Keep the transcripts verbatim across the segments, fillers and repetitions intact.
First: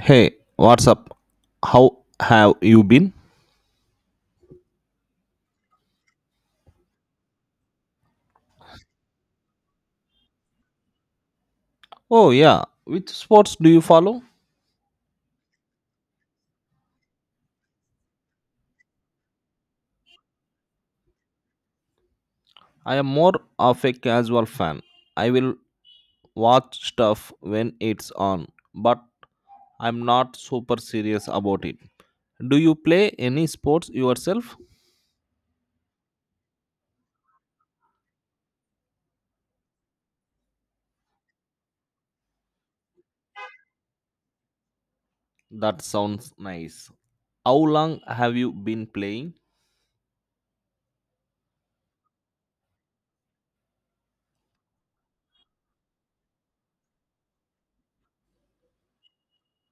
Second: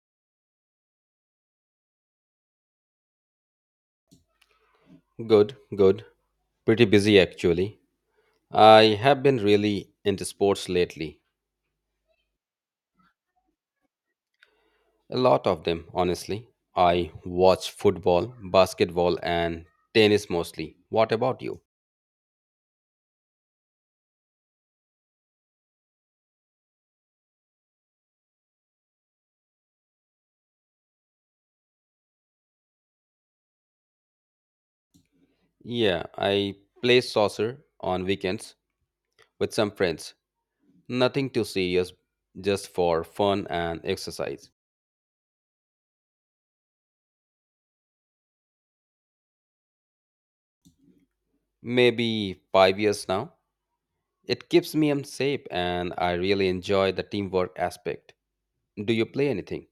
Hey, what's up? How have you been? Good, good. Pretty busy actually. I have been really into sports lately. Oh, yeah. Which sports do you follow? A lot of them, honestly. I watch football, basketball, and tennis mostly. What about you? I am more of a casual fan. I will watch stuff when it's on, but I'm not super serious about it. Do you play any sports yourself? Yeah, I play soccer on weekends with some friends. Nothing too serious, just for fun and exercise. That sounds nice. How long have you been playing? Maybe five years now. It keeps me in shape and I really enjoy the teamwork aspect. Do you play anything?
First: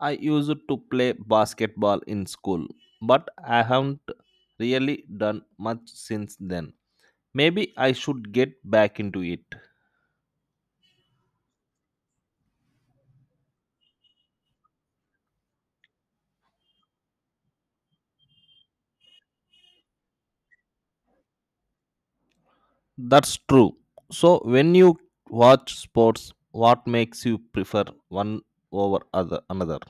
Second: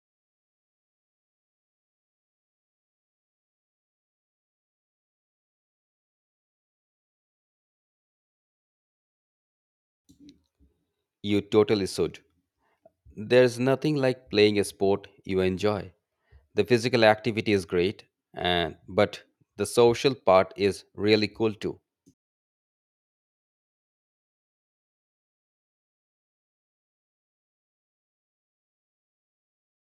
I used to play basketball in school, but I haven't really done much since then. Maybe I should get back into it. You totally should. There's nothing like playing a sport you enjoy. The physical activity is great, and but the social part is really cool too. That's true. So, when you watch sports, what makes you prefer one over other another?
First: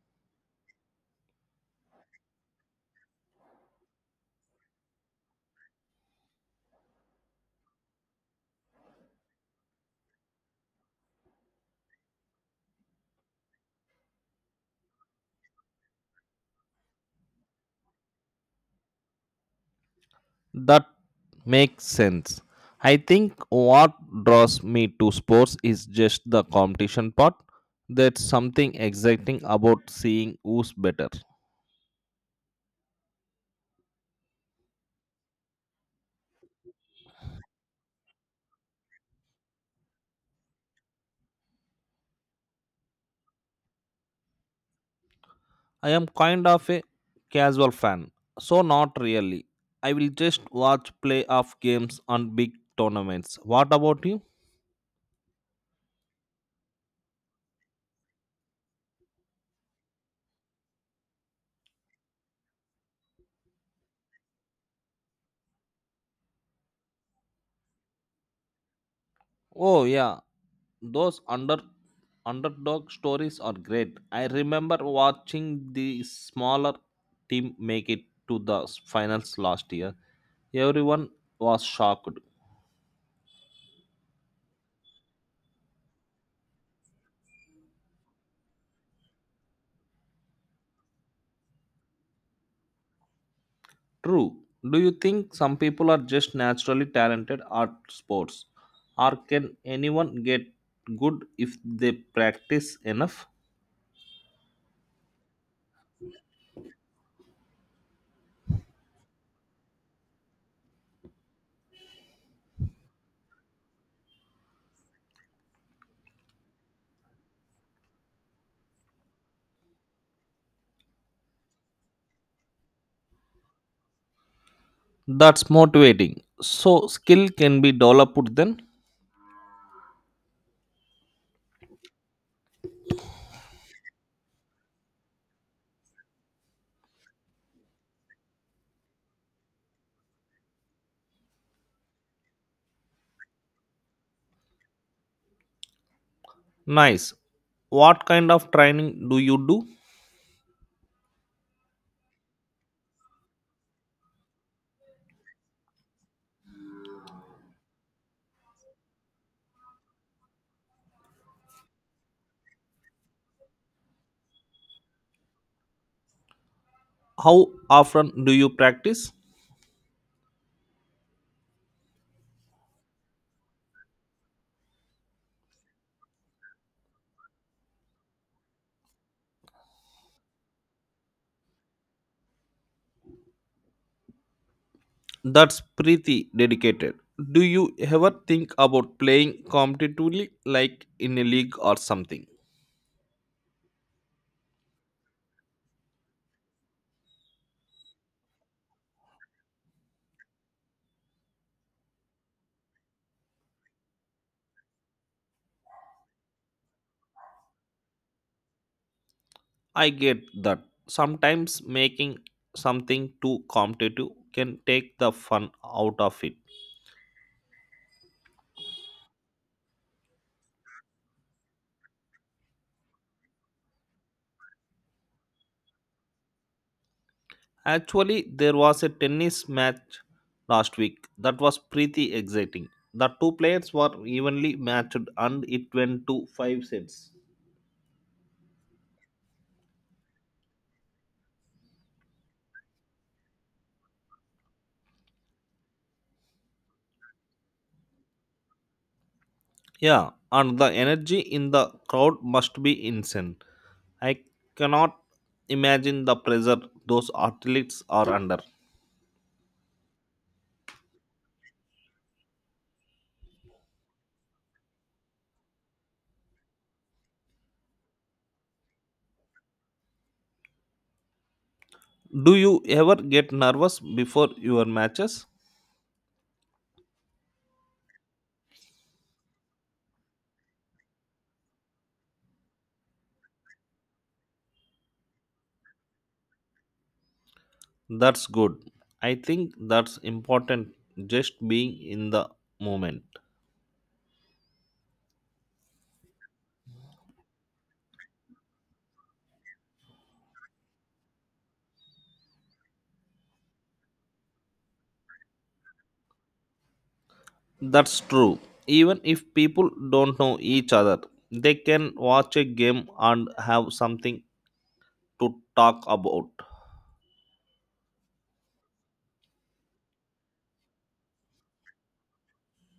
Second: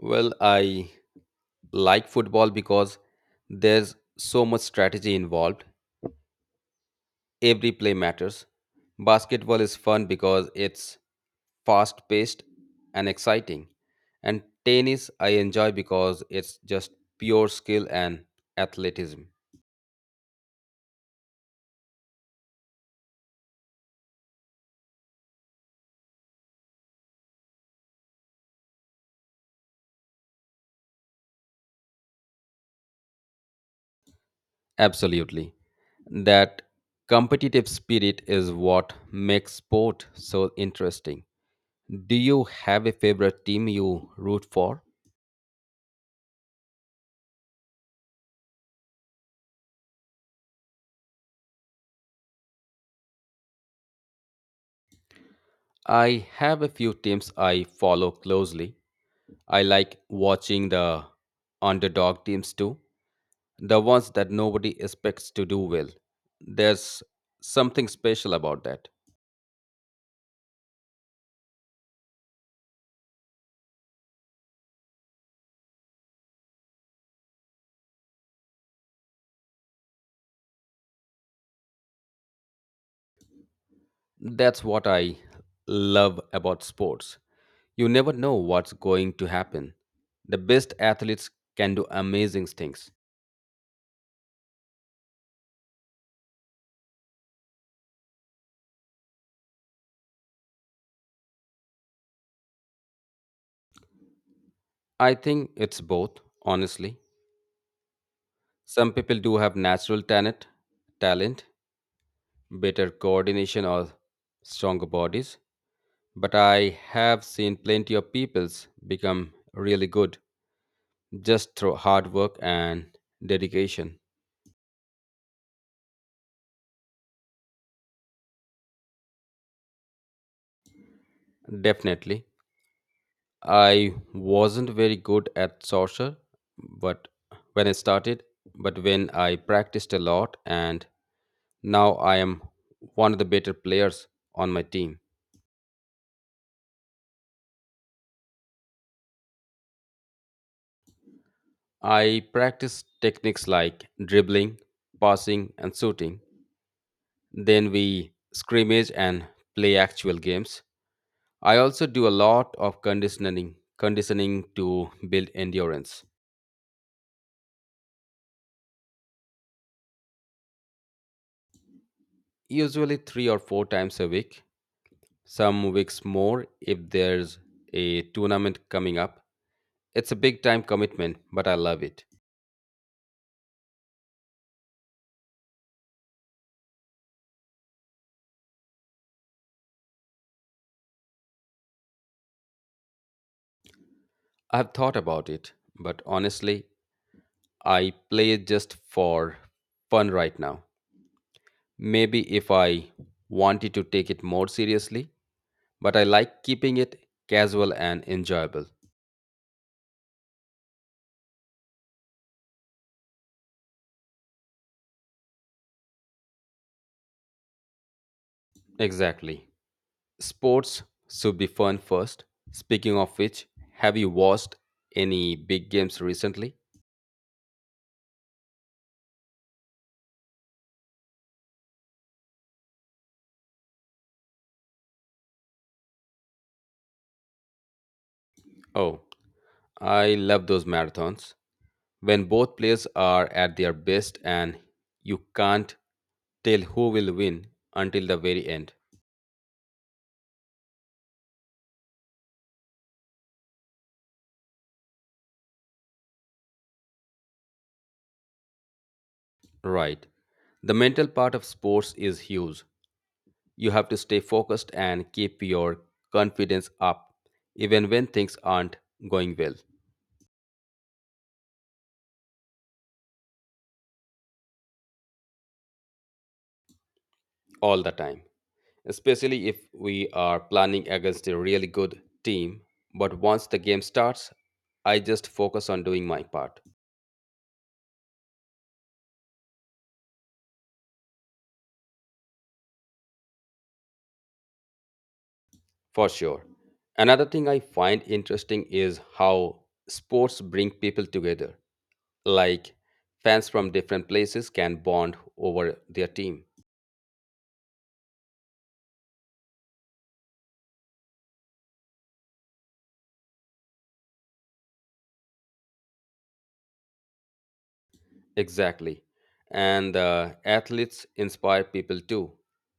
Well, I like football because there's so much strategy involved. Every play matters. Basketball is fun because it's fast paced and exciting. And tennis I enjoy because it's just pure skill and athleticism. That makes sense. I think what draws me to sports is just the competition part. There's something exciting about seeing who's better. Absolutely. That competitive spirit is what makes sport so interesting. Do you have a favorite team you root for? I am kind of a casual fan, so not really. I will just watch playoff games on big tournaments. What about you? I have a few teams I follow closely. I like watching the underdog teams too, the ones that nobody expects to do well. There's something special about that. Oh yeah, those under underdog stories are great. I remember watching the smaller team make it to the finals last year. Everyone was shocked. That's what I love about sports. You never know what's going to happen. The best athletes can do amazing things. True. Do you think some people are just naturally talented at sports? Or can anyone get good if they practice enough? I think it's both, honestly. Some people do have natural talent, talent, better coordination or stronger bodies, but I have seen plenty of peoples become really good just through hard work and dedication. That's motivating. So, skill can be developed then? Definitely. I wasn't very good at sorcerer, but when I started, but when I practiced a lot and now I am one of the better players on my team. Nice. What kind of training do you do? I practice techniques like dribbling, passing, and shooting. Then we scrimmage and play actual games. I also do a lot of conditioning, conditioning to build endurance, How often do you practice? usually three or four times a week, some weeks more if there's a tournament coming up. It's a big time commitment, but I love it. That's pretty dedicated. Do you ever think about playing competitively, like in a league or something? I've thought about it, but honestly, I play just for fun right now. Maybe if I wanted to take it more seriously, but I like keeping it casual and enjoyable. I get that. Sometimes making something too competitive can take the fun out of it. Exactly. Sports should be fun first. Speaking of which, have you watched any big games recently? Actually, there was a tennis match last week that was pretty exciting. The two players were evenly matched and it went to five sets. Oh, I love those marathons. When both players are at their best and you can't tell who will win until the very end. Yeah, and the energy in the crowd must be insane. I cannot imagine the pressure those athletes are under. Right. The mental part of sports is huge. You have to stay focused and keep your confidence up, even when things aren't going well Do you ever get nervous before your matches? all the time. Especially if we are planning against a really good team. But once the game starts, I just focus on doing my part, That's good. I think that's important just being in the moment. for sure. Another thing I find interesting is how sports bring people together. Like fans from different places can bond over their team. That's true. Even if people don't know each other, they can watch a game and have something to talk about. Exactly. And uh, athletes inspire people too.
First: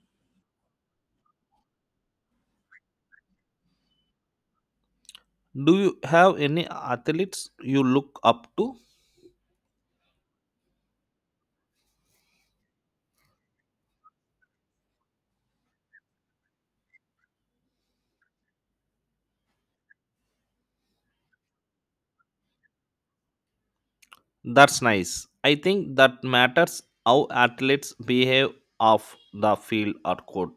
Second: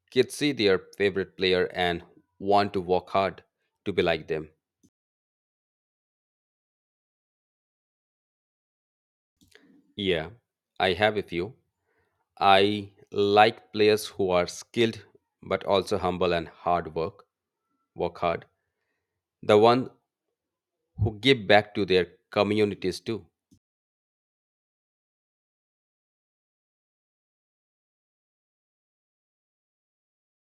Kids see their favorite player and want to work hard to be like them. Do you have any athletes you look up to? Yeah, I have a few. I like players who are skilled but also humble and hard work, work hard. The one who give back to their communities too. That's nice. I think that matters how athletes behave off the field or court.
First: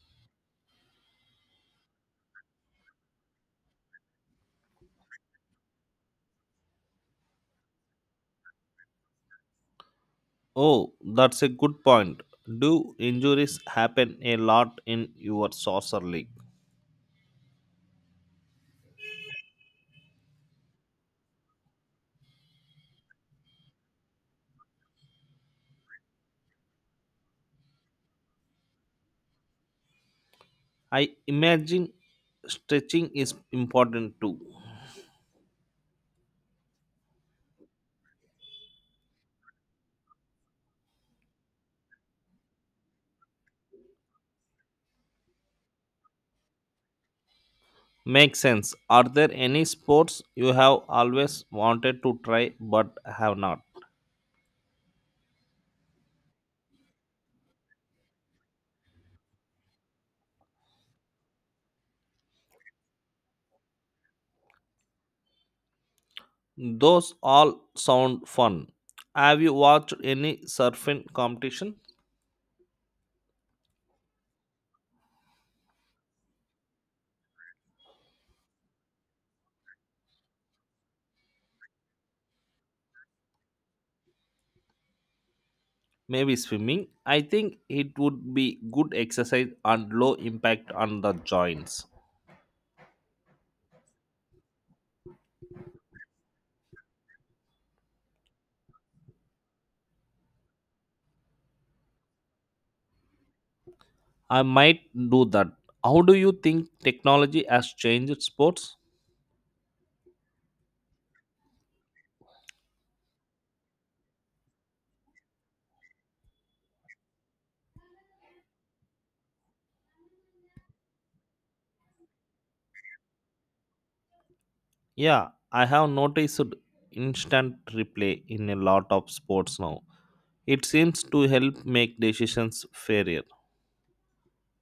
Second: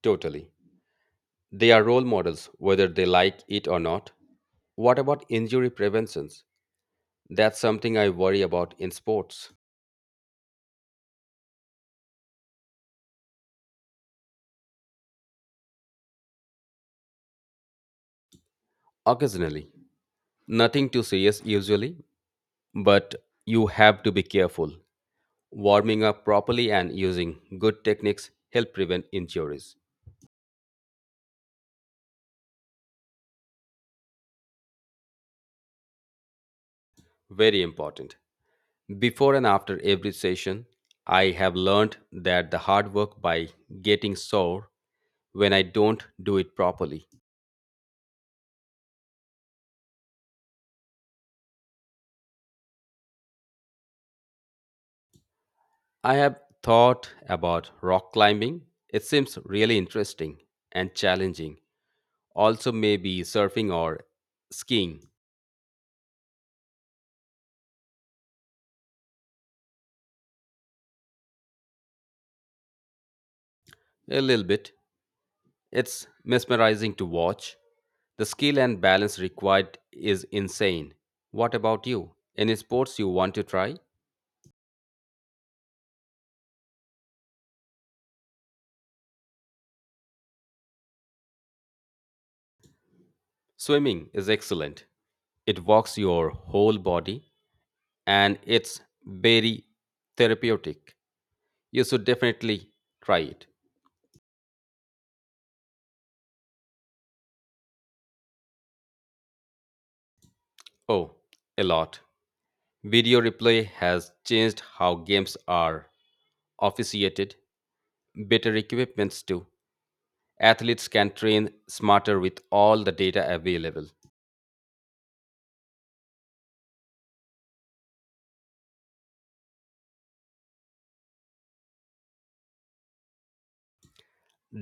Totally. They are role models whether they like it or not. What about injury preventions? That's something I worry about in sports. Oh, that's a good point. Do injuries happen a lot in your soccer league? Occasionally, nothing too serious usually, but you have to be careful. Warming up properly and using good techniques help prevent injuries. I imagine stretching is important too. Very important. Before and after every session, I have learned that the hard work by getting sore when I don't do it properly. Makes sense. Are there any sports you have always wanted to try but have not? I have thought about rock climbing. It seems really interesting and challenging. Also, maybe surfing or skiing Those all sound fun. Have you watched any surfing competition? a little bit. It's mesmerizing to watch. The skill and balance required is insane. What about you? Any sports you want to try? Maybe swimming. I think it would be good exercise and low impact on the joints. Swimming is excellent. It walks your whole body and it's very therapeutic. You should definitely try it. I might do that. How do you think technology has changed sports? Oh, a lot. Video replay has changed how games are officiated, better equipments too. Athletes can train smarter with all the data available. Yeah, I have noticed instant replay in a lot of sports now. It seems to help make decisions fairer.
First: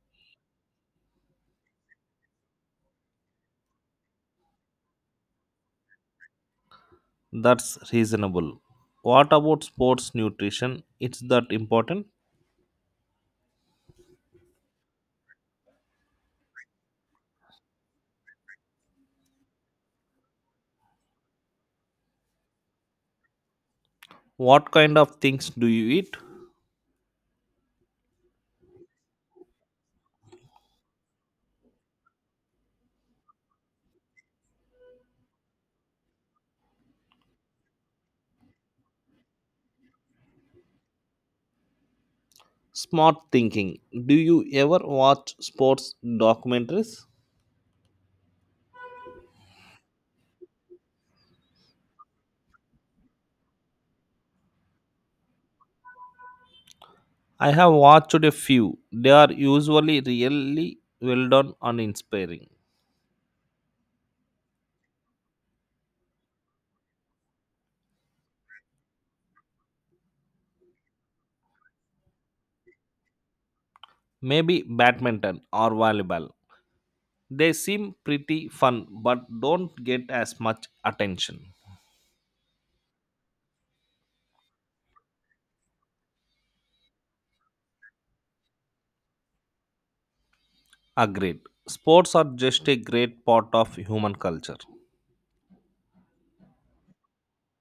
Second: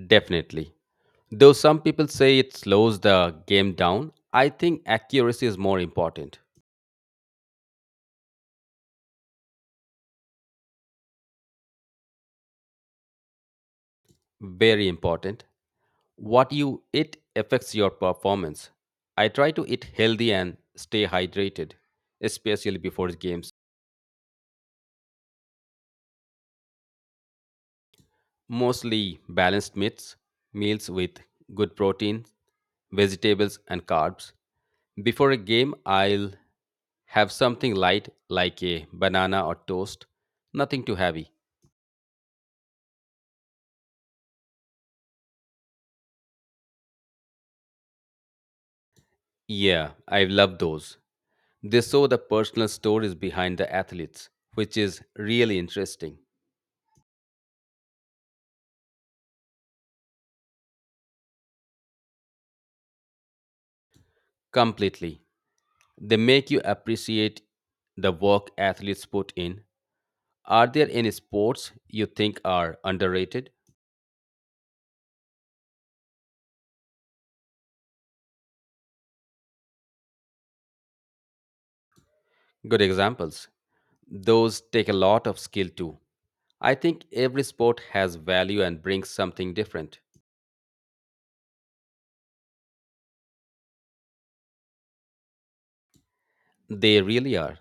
Definitely. Though some people say it slows the game down, I think accuracy is more important. That's reasonable. What about sports nutrition? It's that important? Very important. What you eat affects your performance. I try to eat healthy and stay hydrated, especially before games. What kind of things do you eat? Mostly balanced meats, meals with good protein, vegetables, and carbs. Before a game, I'll have something light like a banana or toast, nothing too heavy. Smart thinking. Do you ever watch sports documentaries? Yeah, I love those. They saw the personal stories behind the athletes, which is really interesting. I have watched a few. They are usually really well done and inspiring. Completely. They make you appreciate the work athletes put in. Are there any sports you think are underrated? Maybe badminton or volleyball. They seem pretty fun but don't get as much attention. Good examples. Those take a lot of skill too. I think every sport has value and brings something different. Agreed. Sports are just a great part of human culture. They really are.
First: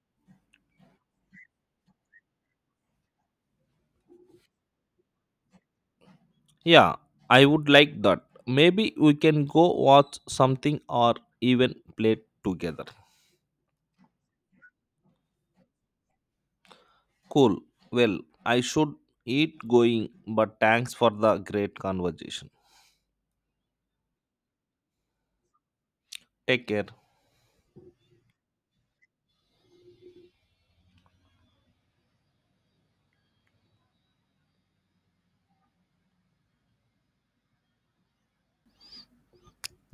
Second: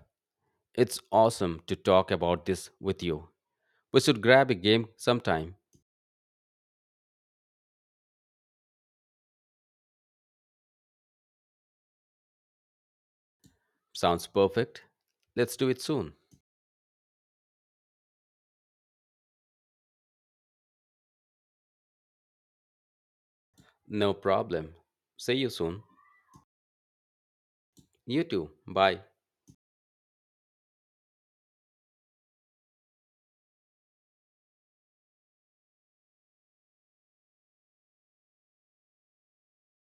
It's awesome to talk about this with you. We should grab a game sometime. Yeah, I would like that. Maybe we can go watch something or even play together. Sounds perfect. Let's do it soon. Cool. Well, I should eat going, but thanks for the great conversation. No problem. See you soon. Take care. You too. Bye.